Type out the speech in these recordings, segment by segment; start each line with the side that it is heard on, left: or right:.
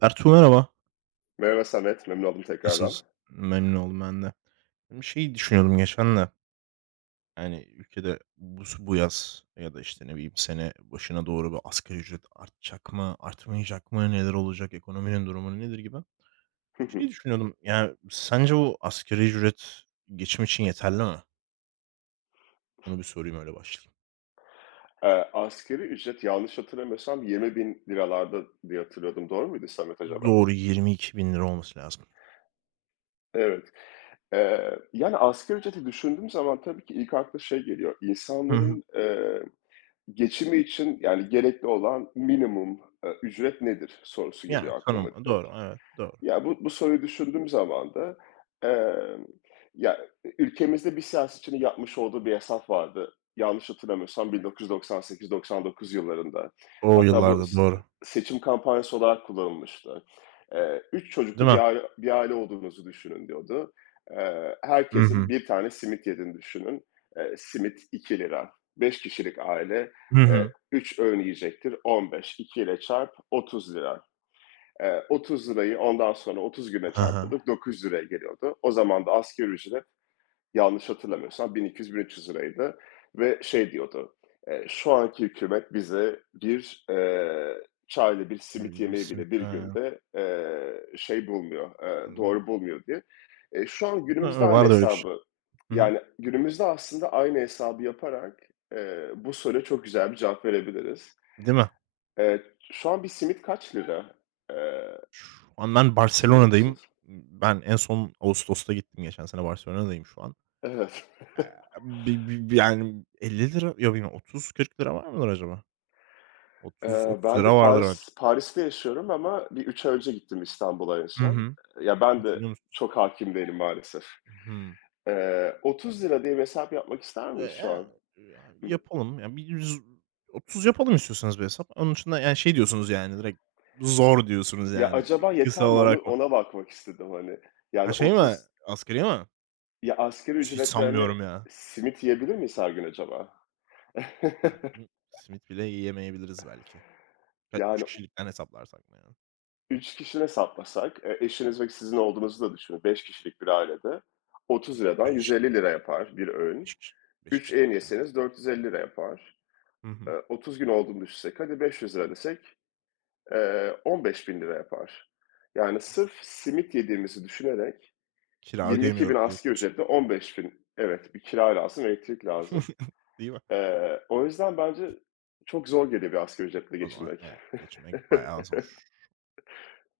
right: Ertuğ merhaba.
left: Merhaba Samet, memnun oldum
right: Nasılsın?
left: tekrardan.
right: Memnun oldum ben de. Bir şey düşünüyordum geçen de. Yani ülkede bu yaz ya da işte ne bileyim sene başına doğru bir asgari ücret artacak mı, artmayacak mı, neler olacak, ekonominin durumu nedir gibi. Şey düşünüyordum. Yani sence bu asgari ücret geçim için yeterli mi? Onu bir sorayım öyle başlayayım.
left: Asgari ücret yanlış hatırlamıyorsam 20 bin liralarda diye hatırlıyordum. Doğru muydu Samet acaba?
right: Doğru 22 bin lira olması lazım.
left: Evet. Yani asgari ücreti düşündüğüm zaman tabii ki ilk akla şey geliyor.
right: Hı hı.
left: İnsanların, geçimi için yani gerekli olan minimum, ücret nedir sorusu
right: Yani
left: geliyor aklıma
right: tanım
left: direkt.
right: doğru, evet, doğru.
left: Ya, bu soruyu düşündüğüm zaman da, emm, ya, ülkemizde bir siyasetçinin yapmış olduğu bir hesap vardı. Yanlış hatırlamıyorsam 1998-99 yıllarında.
right: O
left: Hatta bu
right: yıllarda doğru.
left: seçim kampanyası olarak kullanılmıştı. 3 çocuklu
right: Değil mi?
left: bir aile olduğunuzu düşünün diyordu.
right: Hı
left: Herkesin
right: hı.
left: bir tane simit yediğini düşünün. Simit 2 lira. 5 kişilik aile,
right: Hı
left: eee,
right: hı.
left: 3 öğün yiyecektir. 15, 2 ile çarp 30 lira. 30 lirayı ondan sonra 30 güne
right: Hı hı.
left: çarpıyorduk, 900 liraya geliyordu. O zaman da asgari ücret yanlış hatırlamıyorsam 1200-1300 liraydı ve şey diyordu, şu anki hükümet bize bir çayla bir simit
right: Bir
left: yemeği
right: simit.
left: bile bir günde
right: Imm,
left: doğru bulmuyor diye. Şu an günümüzde
right: ııı,
left: aynı
right: vardı öyle bir şey.
left: hesabı,
right: Hı hı.
left: yani günümüzde aslında aynı hesabı yaparak bu soruya çok güzel bir cevap verebiliriz.
right: Değil mi?
left: Eee, Şu an bir simit kaç lira? Eee
right: Şu an ben
left: Hatırlıyor
right: Barcelona'dayım.
left: musunuz?
right: Ben en son Ağustos'ta gittim geçen sene. Barcelona'dayım şu an.
left: Evet.
right: Bi yani ₺50, ya bilmiyorum, ₺30-₺40 var mıdır acaba? 30
left: Ben de
right: lira vardır
left: Paris
right: bence.
left: Paris'te yaşıyorum ama bir 3 ay önce gittim İstanbul'a en
right: Hı
left: son.
right: hı.
left: Ya, ben de
right: Hatırlıyor musun?
left: çok hakim değilim maalesef.
right: Hımm.
left: Lira diye bir hesap yapmak ister miyiz
right: Eee,
left: şu
right: ya,
left: an?
right: ya, yapalım. Ya, bir yüz %30 yapalım istiyorsanız bir hesap. Onun dışında, yani, şey diyorsunuz, yani, direkt zor diyorsunuz,
left: Ya,
right: yani.
left: acaba
right: Kısa
left: yeter mi?
right: olarak mı?
left: Ona bakmak istedim, hani.
right: Ha,
left: Yani
right: şey mi?
left: 30,
right: Asgari mi?
left: ya, asgari
right: Hiç
left: ücretlerini
right: sanmıyorum ya.
left: simit yiyebilir miyiz her gün acaba?
right: Her gün simit bile yiyemeyebiliriz belki. Ya, 3
left: Yani
right: kişilikten hesaplarsak mı, yani?
left: 3 kişiden hesaplasak, eşiniz ve sizin olduğunuzu da düşünün, 5 kişilik bir ailede
right: Ha, 5,
left: ₺30'dan lira yapar bir
right: 5
left: öğün.
right: kişi, 5
left: 3
right: kişi de
left: en
right: imkânsız.
left: yeseniz 450 lira yapar.
right: Hı hı.
left: 30 gün olduğunu düşünsek hadi 500 lira desek 15 bin lira yapar. Yani sırf simit yediğimizi düşünerek
right: Kira
left: 22 bin
right: ödeyemiyorum
left: asgari
right: diyorsunuz.
left: ücretle 15 bin, evet, bir kira lazım, elektrik lazım.
right: Değil mi?
left: O yüzden bence çok zor geliyor bir asgari ücretle
right: O zaman,
left: geçinmek.
right: geçinmek bayağı zor.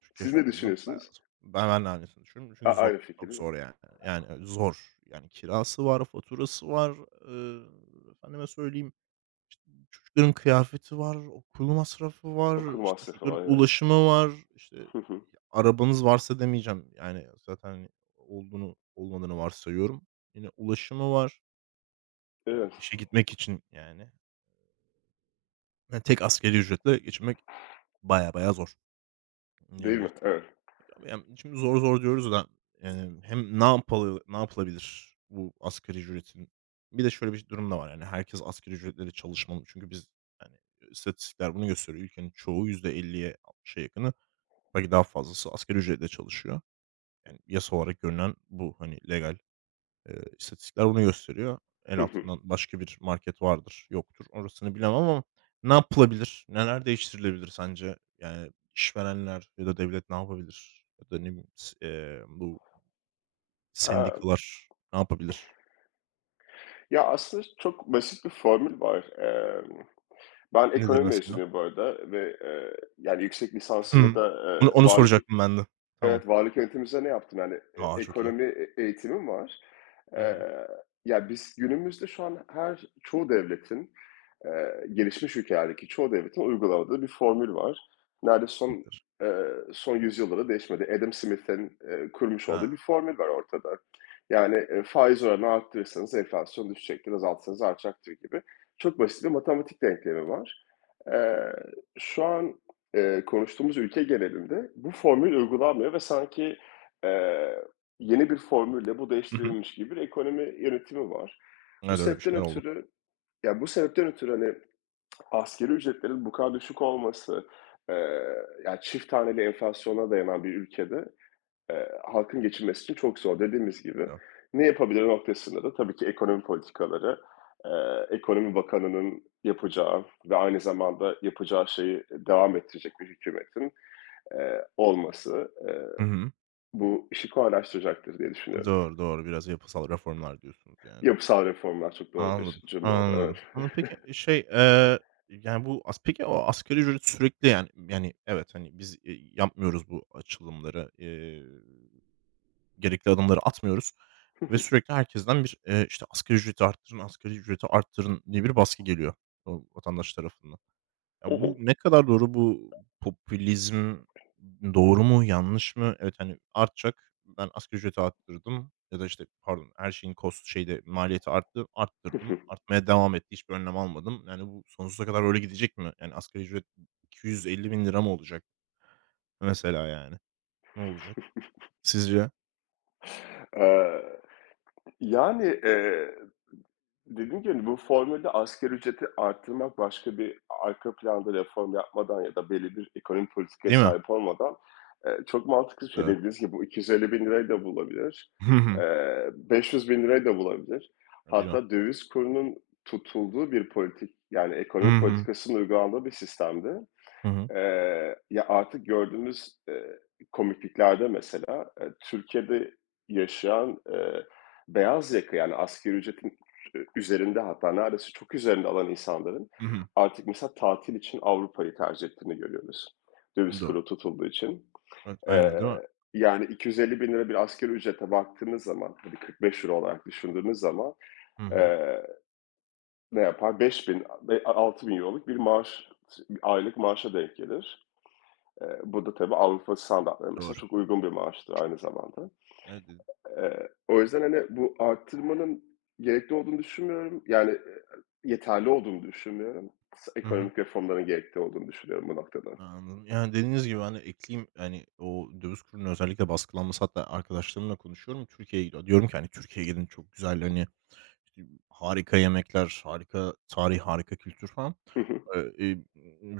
right: Türkiye
left: Siz ne
right: şartlarında bayağı
left: düşünüyorsunuz?
right: zor. Ben de aynısını düşünüyorum çünkü zor,
left: Aynı fikir
right: çok
left: değil mi?
right: zor yani. Yani, zor. Yani kirası var, faturası var, efendime söyleyeyim, çocukların kıyafeti var, okul masrafı
left: Okul
right: var, işte,
left: masrafı
right: çocukların
left: var, evet.
right: ulaşımı var, işte. Arabanız varsa demeyeceğim. Yani, zaten, hani, olduğunu olmadığını varsayıyorum. Yine ulaşımı var,
left: Evet.
right: işe gitmek için yani. Ya, tek asgari ücretle geçinmek baya baya zor
left: Değil mi?
right: diyebiliriz.
left: Evet.
right: Ya, şimdi zor zor diyoruz da, yani hem ne yapılabilir bu asgari ücretin? Bir de şöyle bir durum da var, yani, herkes asgari ücretle çalışmalı. Çünkü biz, yani, istatistikler bunu gösteriyor. Ülkenin çoğu %50'ye, 60'a yakını, belki daha fazlası asgari ücretle çalışıyor. Yani, yasa olarak görünen bu, hani, legal. İstatistikler bunu gösteriyor. El
left: Hı hı.
right: altından başka bir market vardır, yoktur. Orasını bilemem ama ne yapılabilir? Neler değiştirilebilir sence? Yani işverenler ya da devlet ne yapabilir? Ya da ne bileyim, s bu
left: Aaa,
right: sendikalar ne yapabilir?
left: Ya, aslında çok basit bir formül var. Ben
right: Nedir
left: ekonomi
right: mesela?
left: mezunuyum bu arada ve, yani, yüksek lisansımı
right: Hımm.
left: da,
right: Onu
left: eee,
right: onu
left: varlık
right: soracaktım ben de. Tamam.
left: evet, varlık yönetimi üzerine yaptım. Yani,
right: Aa, çok iyi.
left: ekonomi eğitimim var.
right: Hı hı.
left: Eee, Ya, biz günümüzde şu an gelişmiş ülkelerdeki çoğu devletin uygulamadığı bir formül var. Neredeyse
right: Nedir?
left: eee, son yüzyılda değişmedi. Adam Smith'in, kurmuş olduğu bir
right: Ha.
left: formül var ortada. Yani, faiz oranını arttırırsanız enflasyon düşecektir, azaltırsanız artacaktır gibi çok basit bir matematik denklemi var. Eee, Şu an, konuştuğumuz ülke genelinde bu formül uygulanmıyor ve sanki, eee, yeni bir formülle bu
right: Hı hı.
left: değiştirilmiş gibi bir ekonomi yönetimi var. Bu
right: Evet, öyle bir
left: sebepten
right: şeyler oldu.
left: ötürü, Bu sebepten ötürü, hani, asgari ücretlerin bu kadar düşük olması, eee, ya, çift haneli enflasyona dayanan bir ülkede, halkın geçinmesi için çok zor. Dediğimiz gibi
right: Evet.
left: ne yapabilir noktasında da tabii ki ekonomi politikaları, Ekonomi Bakanı'nın yapacağı ve aynı zamanda yapacağı şeyi devam ettirecek bir hükümetin, olması,
right: Hı hı.
left: bu işi kolaylaştıracaktır diye düşünüyorum.
right: Doğru, doğru. Biraz yapısal reformlar diyorsunuz yani.
left: Yapısal reformlar çok doğru bir
right: Anladım,
left: cümle oldu,
right: anladım.
left: evet.
right: Ama peki şey, yani, bu as peki o asgari ücret sürekli, yani, evet, hani, biz, yapmıyoruz bu açılımları, gerekli adımları atmıyoruz ve sürekli herkesten bir, işte, "Asgari ücreti arttırın, asgari ücreti arttırın." diye bir baskı geliyor o vatandaş tarafından.
left: Hı
right: Ya, bu ne kadar doğru? Bu popülizm doğru mu, yanlış mı? Evet, hani, artacak. Ben asgari ücreti arttırdım ya da, işte, pardon, her şeyin cost şeyde maliyeti arttı, arttırdım. Artmaya devam etti. Hiçbir önlem almadım. Yani, bu sonsuza kadar öyle gidecek mi? Yani, asgari ücret 250.000 lira mı olacak mesela, yani? Ne olacak sizce?
left: yani, dediğim gibi bu formülde asgari ücreti arttırmak başka bir arka planda reform yapmadan ya da belli bir ekonomik politikaya
right: Değil mi?
left: sahip olmadan çok mantıklı bir şey.
right: Doğru.
left: Dediğiniz gibi bu 250 bin lirayı da bulabilir.
right: Hı hı.
left: 500 bin lirayı da bulabilir.
right: Ya, değil mi?
left: Hatta döviz kurunun tutulduğu bir yani
right: Hı
left: ekonomi
right: hı.
left: politikasının uygulandığı bir sistemde.
right: Hı hı.
left: Ya, artık gördüğümüz, komikliklerde mesela, Türkiye'de yaşayan, beyaz yaka, yani, asgari ücretin üzerinde hatta neredeyse çok üzerinde alan insanların
right: Hı hı.
left: artık mesela tatil için Avrupa'yı tercih ettiğini görüyoruz. Döviz
right: Doğru.
left: kuru tutulduğu için.
right: Evet, aynen, değil mi?
left: Eee, Yani, 250 bin lira bir asgari ücrete baktığınız zaman, hadi ₺45 olarak düşündüğünüz zaman,
right: Hı hı.
left: eee, ne yapar? Beş bin, ve bin €6.000'luk bir maaş, bir aylık maaşa denk gelir. Bu da tabii Avrupa standartlarına mesela
right: Doğru.
left: çok uygun bir maaştır aynı
right: Çok iyi.
left: zamanda.
right: Evet.
left: O yüzden, hani, bu artırmanın gerekli olduğunu düşünmüyorum. Yani, yeterli olduğunu düşünmüyorum.
right: Hı hı.
left: Ekonomik reformların gerekli olduğunu düşünüyorum bu noktada.
right: Anladım. Yani, dediğiniz gibi ben de ekleyeyim, hani, o döviz kurunun özellikle baskılanması, hatta arkadaşlarımla konuşuyorum. Türkiye'ye gidiyor. Diyorum ki, hani, "Türkiye'ye gidin çok güzel, hani, işte, harika yemekler, harika tarih, harika kültür." falan. Eee, eee,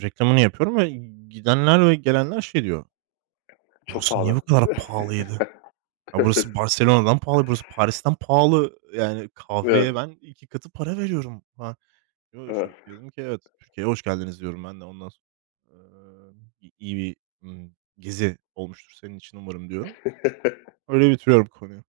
right: reklamını yapıyorum ve gidenler ve gelenler şey diyor,
left: Çok
right: "Burası niye
left: pahalı.
right: bu kadar pahalıydı? Ya,
left: Evet,
right: burası Barcelona'dan pahalı, burası Paris'ten pahalı. Yani,
left: evet,
right: kahveye ben 2 katı para veriyorum." falan. Yo, yo,
left: evet.
right: şok diyordum ki, evet, Türkiye'ye hoş geldiniz diyorum ben de ondan sonra, i iyi bir, gezi olmuştur senin için umarım diyorum. Öyle bitiriyorum konuyu.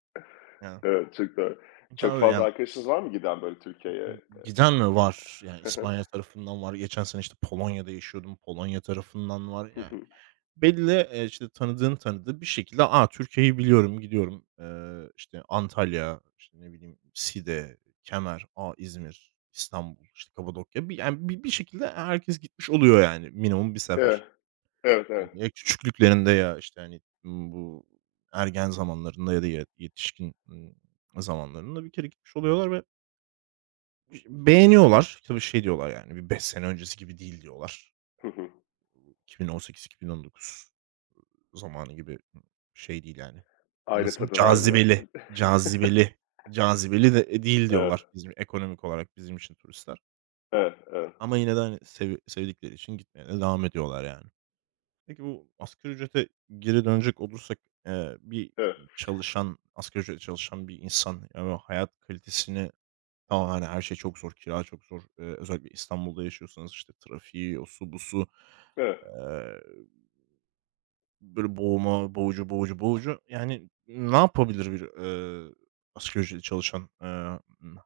right: Yani,
left: Evet, çok doğru.
right: imkân
left: Çok
right: böyle
left: fazla
right: yani.
left: arkadaşınız var mı giden böyle Türkiye'ye?
right: Giden mi var? Yani İspanya tarafından var. Geçen sene işte Polonya'da yaşıyordum. Polonya tarafından var. Yani belli, işte, tanıdığın tanıdığı bir şekilde, "A, Türkiye'yi biliyorum, gidiyorum." İşte, Antalya, işte, ne bileyim, Side, Kemer, İzmir, İstanbul, işte, Kapadokya. Bir, yani, bir şekilde herkes gitmiş oluyor, yani, minimum bir
left: Evet,
right: sefer.
left: evet,
right: Yani,
left: evet.
right: ya küçüklüklerinde, ya, işte, hani, bu ergen zamanlarında ya da yetişkin, zamanlarında bir kere gitmiş oluyorlar ve beğeniyorlar. Tabii şey diyorlar, yani, "Bir 5 sene öncesi gibi değil." diyorlar.
left: Hı
right: 2018-2019 zamanı gibi şey değil yani. Nasıl, evet,
left: Tadı vermiyor.
right: cazibeli, cazibeli, cazibeli de değil
left: Evet,
right: diyorlar bizim ekonomik olarak bizim için turistler.
left: evet, evet,
right: Ama yine de, hani, sevdikleri için gitmeye de devam ediyorlar yani. Peki bu asgari ücrete geri dönecek olursak, bir
left: evet,
right: çalışan, asgari ücretle çalışan bir insan, yani, hayat kalitesini, tamam, hani, her şey çok zor, kira çok zor. Özellikle İstanbul'da yaşıyorsanız, işte, trafiği, o su, bu su.
left: evet.
right: Eee Böyle boğma, boğucu, boğucu, boğucu. Yani ne yapabilir bir, asgari ücretli çalışan,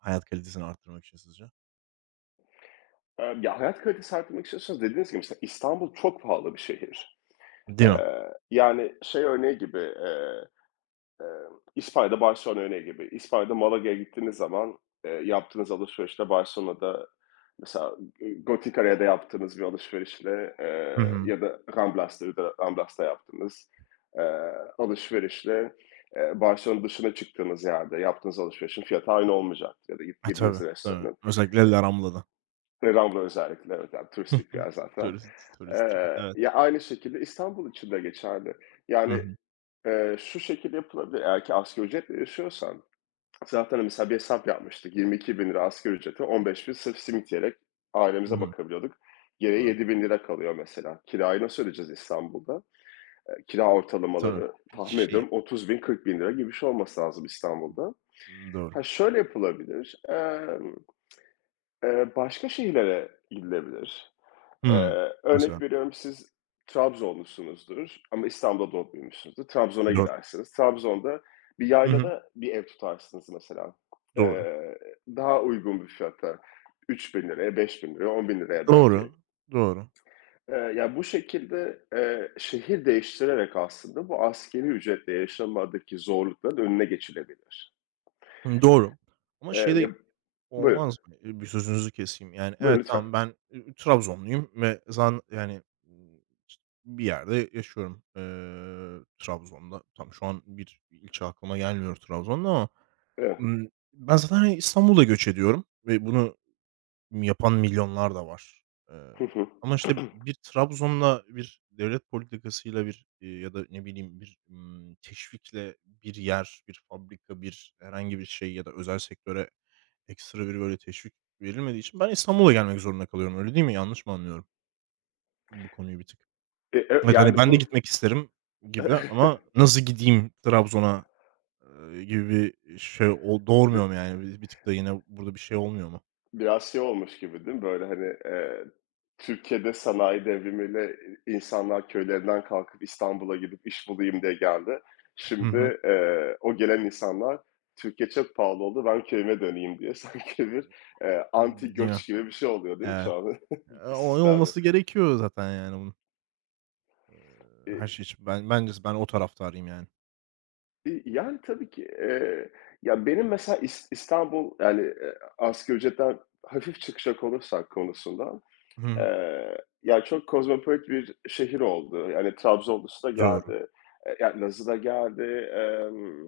right: hayat kalitesini arttırmak için sizce?
left: Ya, hayat kalitesi arttırmak istiyorsanız dediğiniz gibi mesela İstanbul çok pahalı bir şehir.
right: Değil mi?
left: Yani şey örneği gibi, İspanya'da Barcelona örneği gibi. İspanya'da Malaga'ya gittiğiniz zaman, yaptığınız alışverişle Barcelona'da mesela, Goticara'da yaptığınız bir alışverişle,
right: Hı
left: eee,
right: hı.
left: ya da Ramblas'ta yaptığınız, eee, alışverişle, Barcelona dışına çıktığınız yerde yaptığınız alışverişin fiyatı aynı olmayacaktır ya da git
right: E,
left: yediğiniz
right: tabii, tabii.
left: restoranın.
right: Özellikle La Rambla'da.
left: Ve Rambla özellikle, evet, yani
right: Hı
left: turistik bir
right: hı.
left: yer zaten.
right: Tourist trap. Evet.
left: Ya, aynı şekilde İstanbul için de geçerli.
right: Hı
left: Yani,
right: hı.
left: eee, şu şekilde yapılabilir, eğer ki asgari ücretle yaşıyorsan zaten hani mesela bir hesap yapmıştık. ₺22.000 asgari ücrete, bin sırf simit yiyerek
right: Hı
left: ailemize
right: hı.
left: bakabiliyorduk. Geriye
right: Doğru.
left: 7 bin lira kalıyor mesela. Kirayı nasıl ödeyeceğiz İstanbul'da? Kira
right: Tabii.
left: ortalamaları
right: Bir
left: tahmin
right: şey.
left: ediyorum 30 bin 40 bin lira gibi bir şey olması lazım İstanbul'da.
right: Doğru.
left: Ha, şöyle yapılabilir, başka şehirlere gidilebilir.
right: Hımm. Mesela.
left: Örnek veriyorum, siz Trabzonlusunuzdur ama İstanbul'da doğup büyümüşsünüzdür. Trabzon'a
right: Doğru.
left: gidersiniz. Trabzon'da bir
right: Hı hı.
left: yaylada bir ev tutarsınız mesela.
right: Doğru.
left: Eee, Daha uygun bir fiyata. Üç bin liraya 5 bin liraya, 10 bin liraya belki.
right: Doğru. Doğru.
left: Ya bu şekilde, şehir değiştirerek aslında bu askeri ücretle yaşamadaki zorlukların önüne geçilebilir.
right: Hı, doğru. Ama
left: Eee,
right: şey de
left: ya Buyurun,
right: olmaz mı? Bir sözünüzü keseyim, yani,
left: buyurun
right: evet,
left: lütfen.
right: tamam, ben, Trabzonluyum ve yani, ııı, işte, bir yerde yaşıyorum, Trabzon'da. Tam şu an bir ilçe aklıma gelmiyor Trabzon'da ama,
left: Evet.
right: ımm, ben zaten, hani, İstanbul'a göç ediyorum ve bunu yapan milyonlar da var. Eee, ama işte bir Trabzon'la, bir devlet politikasıyla, bir, ya da ne bileyim bir, teşvikle bir yer, bir fabrika, bir herhangi bir şey ya da özel sektöre ekstra bir böyle teşvik verilmediği için ben İstanbul'a gelmek zorunda kalıyorum. Öyle değil mi? Yanlış mı anlıyorum bu konuyu bir tık? Evet, hani,
left: Yani
right: ben de
left: bu
right: gitmek isterim gibi ama nasıl gideyim Trabzon'a, gibi bir şey o doğurmuyor mu yani? Bir tık da yine burada bir şey olmuyor mu?
left: biraz şey olmuş gibi değil mi? Böyle, hani, Türkiye'de sanayi devrimiyle insanlar köylerinden kalkıp İstanbul'a gidip iş bulayım diye geldi.
right: Hı hı.
left: Şimdi, o gelen insanlar Türkiye çok pahalı oldu, ben köyüme döneyim diye sanki bir, anti
right: Değil mi?
left: göç gibi bir şey oluyor değil mi şu
right: Evet.
left: an
right: Eee,
left: bu
right: o
left: sistemde?
right: olması gerekiyor zaten yani bunun. Her
left: İii,
right: şey için ben bence ben o taraftarıyım yani.
left: i Yani, tabii ki, ya, benim mesela İstanbul, yani, asgari ücretten hafif çıkacak olursak konusunda.
right: Hı hı.
left: Ya, çok kozmopolit bir şehir oldu. Yani Trabzonlusu da
right: Doğru.
left: geldi, ya, Lazı da geldi, emm,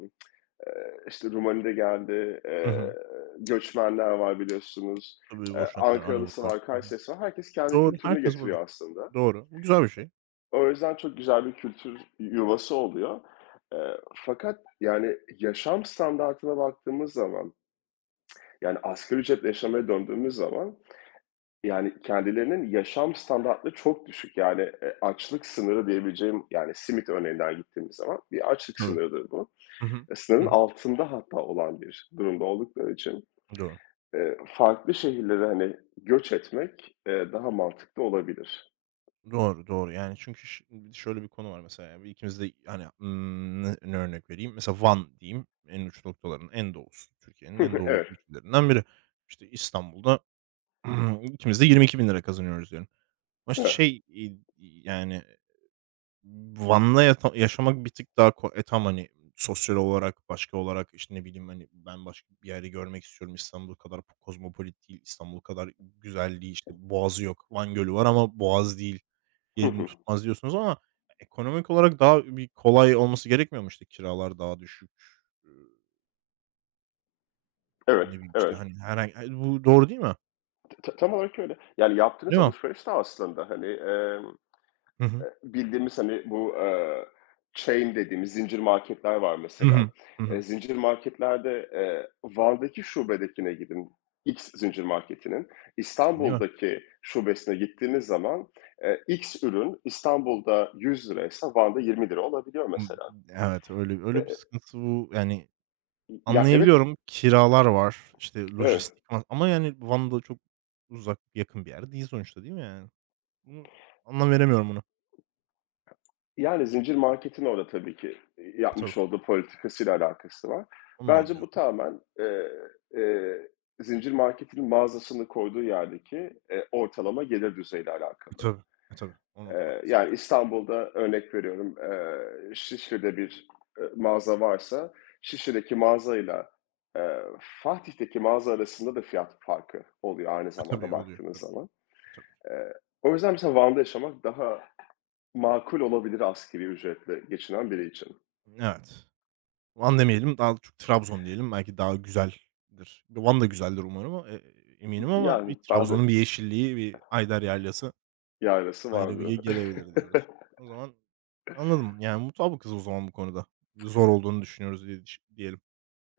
left: eee, işte, Rumani de geldi,
right: Hı
left: eee,
right: hı.
left: göçmenler var biliyorsunuz.
right: Tabii Boşnaklar,
left: Ankaralısı
right: Arnavutlar.
left: var,
right: Hı hı.
left: Kayserisi var. Herkes kendi
right: Doğru,
left: kültürünü
right: herkes burada.
left: getiriyor aslında.
right: Doğru. Bu güzel bir şey.
left: O yüzden çok güzel bir kültür yuvası oluyor. Fakat, yani, yaşam standartına baktığımız zaman, yani, asgari ücretle yaşamaya döndüğümüz zaman, yani, kendilerinin yaşam standartları çok düşük. Yani, açlık sınırı diyebileceğim, yani, simit örneğinden gittiğimiz zaman bir açlık
right: Tabii.
left: sınırıdır bu.
right: Hı hı. Hı
left: Sınırın
right: hı.
left: altında hatta olan bir durumda oldukları için,
right: Doğru.
left: eee, farklı şehirlere, hani, göç etmek, daha mantıklı olabilir.
right: Doğru, doğru. Yani çünkü şöyle bir konu var mesela, yani, ikimiz de, hani, ne örnek vereyim? Mesela Van diyeyim, en uç noktaların en doğusu, Türkiye'nin en doğu
left: Evet,
right: ülkelerinden biri. İşte İstanbul'da ikimiz de 22.000 lira kazanıyoruz diyelim. Ama işte
left: evet.
right: şey, yani Van'la yaşamak bir tık daha tamam, hani, sosyal olarak, başka olarak, işte, ne bileyim, hani, ben başka bir yeri görmek istiyorum. İstanbul kadar kozmopolit değil, İstanbul kadar güzelliği, işte, boğazı yok. Van Gölü var ama boğaz değil,
left: Hı
right: yerini
left: hı.
right: tutmaz diyorsunuz ama ekonomik olarak daha bir kolay olması gerekmiyor mu? İşte, kiralar daha düşük, eee,
left: Evet,
right: ne bileyim, işte,
left: evet.
right: hani, he, bu doğru değil mi?
left: Tam olarak öyle. Yani, yaptığınız
right: Değil mi?
left: alışveriş de aslında, hani,
right: Hı hı.
left: Bildiğimiz, hani, bu, chain dediğimiz zincir marketler var
right: Hı
left: mesela.
right: hı. Hı hı.
left: Zincir marketlerde, Van'daki şubedekine gidin, X zincir marketinin.
right: Değil mi?
left: İstanbul'daki şubesine gittiğiniz zaman, X ürün İstanbul'da ₺100'ysa Van'da 20 lira olabiliyor
right: Hımm,
left: mesela.
right: evet, öyle öyle bir
left: Eee,
right: sıkıntı bu, yani.
left: Ya, evet,
right: Anlayabiliyorum. Kiralar var, işte,
left: evet.
right: lojistik ama, yani, Van'da çok uzak, yakın bir yer değil sonuçta, değil mi, yani? Bunu anlam veremiyorum buna.
left: Yani, zincir marketin orada tabii ki,
right: E,
left: yapmış
right: tabii.
left: olduğu politikasıyla alakası var.
right: Onu da
left: Bence bu
right: anlıyorum.
left: tamameneee, zincir marketin mağazasını koyduğu yerdeki, ortalama gelir düzeyiyle
right: E,
left: alakalı.
right: tabii. E, tabii. Ona da bakması
left: Yani,
right: gerek.
left: İstanbul'da örnek veriyorum, Şişli'de bir, mağaza varsa Şişli'deki mağazayla, Fatih'teki mağaza arasında da fiyat farkı oluyor aynı
right: E,
left: zamanda
right: tabii oluyor.
left: baktığınız
right: Tabii
left: zaman.
right: ki, tabii ki.
left: Eee, O yüzden mesela Van'da yaşamak daha makul olabilir asgari ücretle geçinen biri için.
right: Evet. Van demeyelim, daha çok Trabzon diyelim. Belki daha güzeldir. Van da güzeldir umarım ama, eminim ama bir
left: Yani, bende
right: Trabzon'un bir yeşilliği, bir Ayder Yaylası
left: yayrası
right: ayrı bir
left: vardı.
right: gelebilir diyoruz. O zaman anladım. Yani, mutabıkız o zaman bu konuda. Zor olduğunu düşünüyoruz diye diyelim.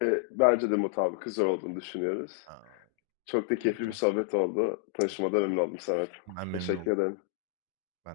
left: Bence de mutabık güzel olduğunu düşünüyoruz.
right: A!
left: Çok da
right: Tamam o
left: keyifli bir
right: zaman.
left: sohbet oldu. Tanışmadan memnun oldum Samet.
right: Ben memnun
left: Teşekkür
right: oldum.
left: ederim.
right: Ben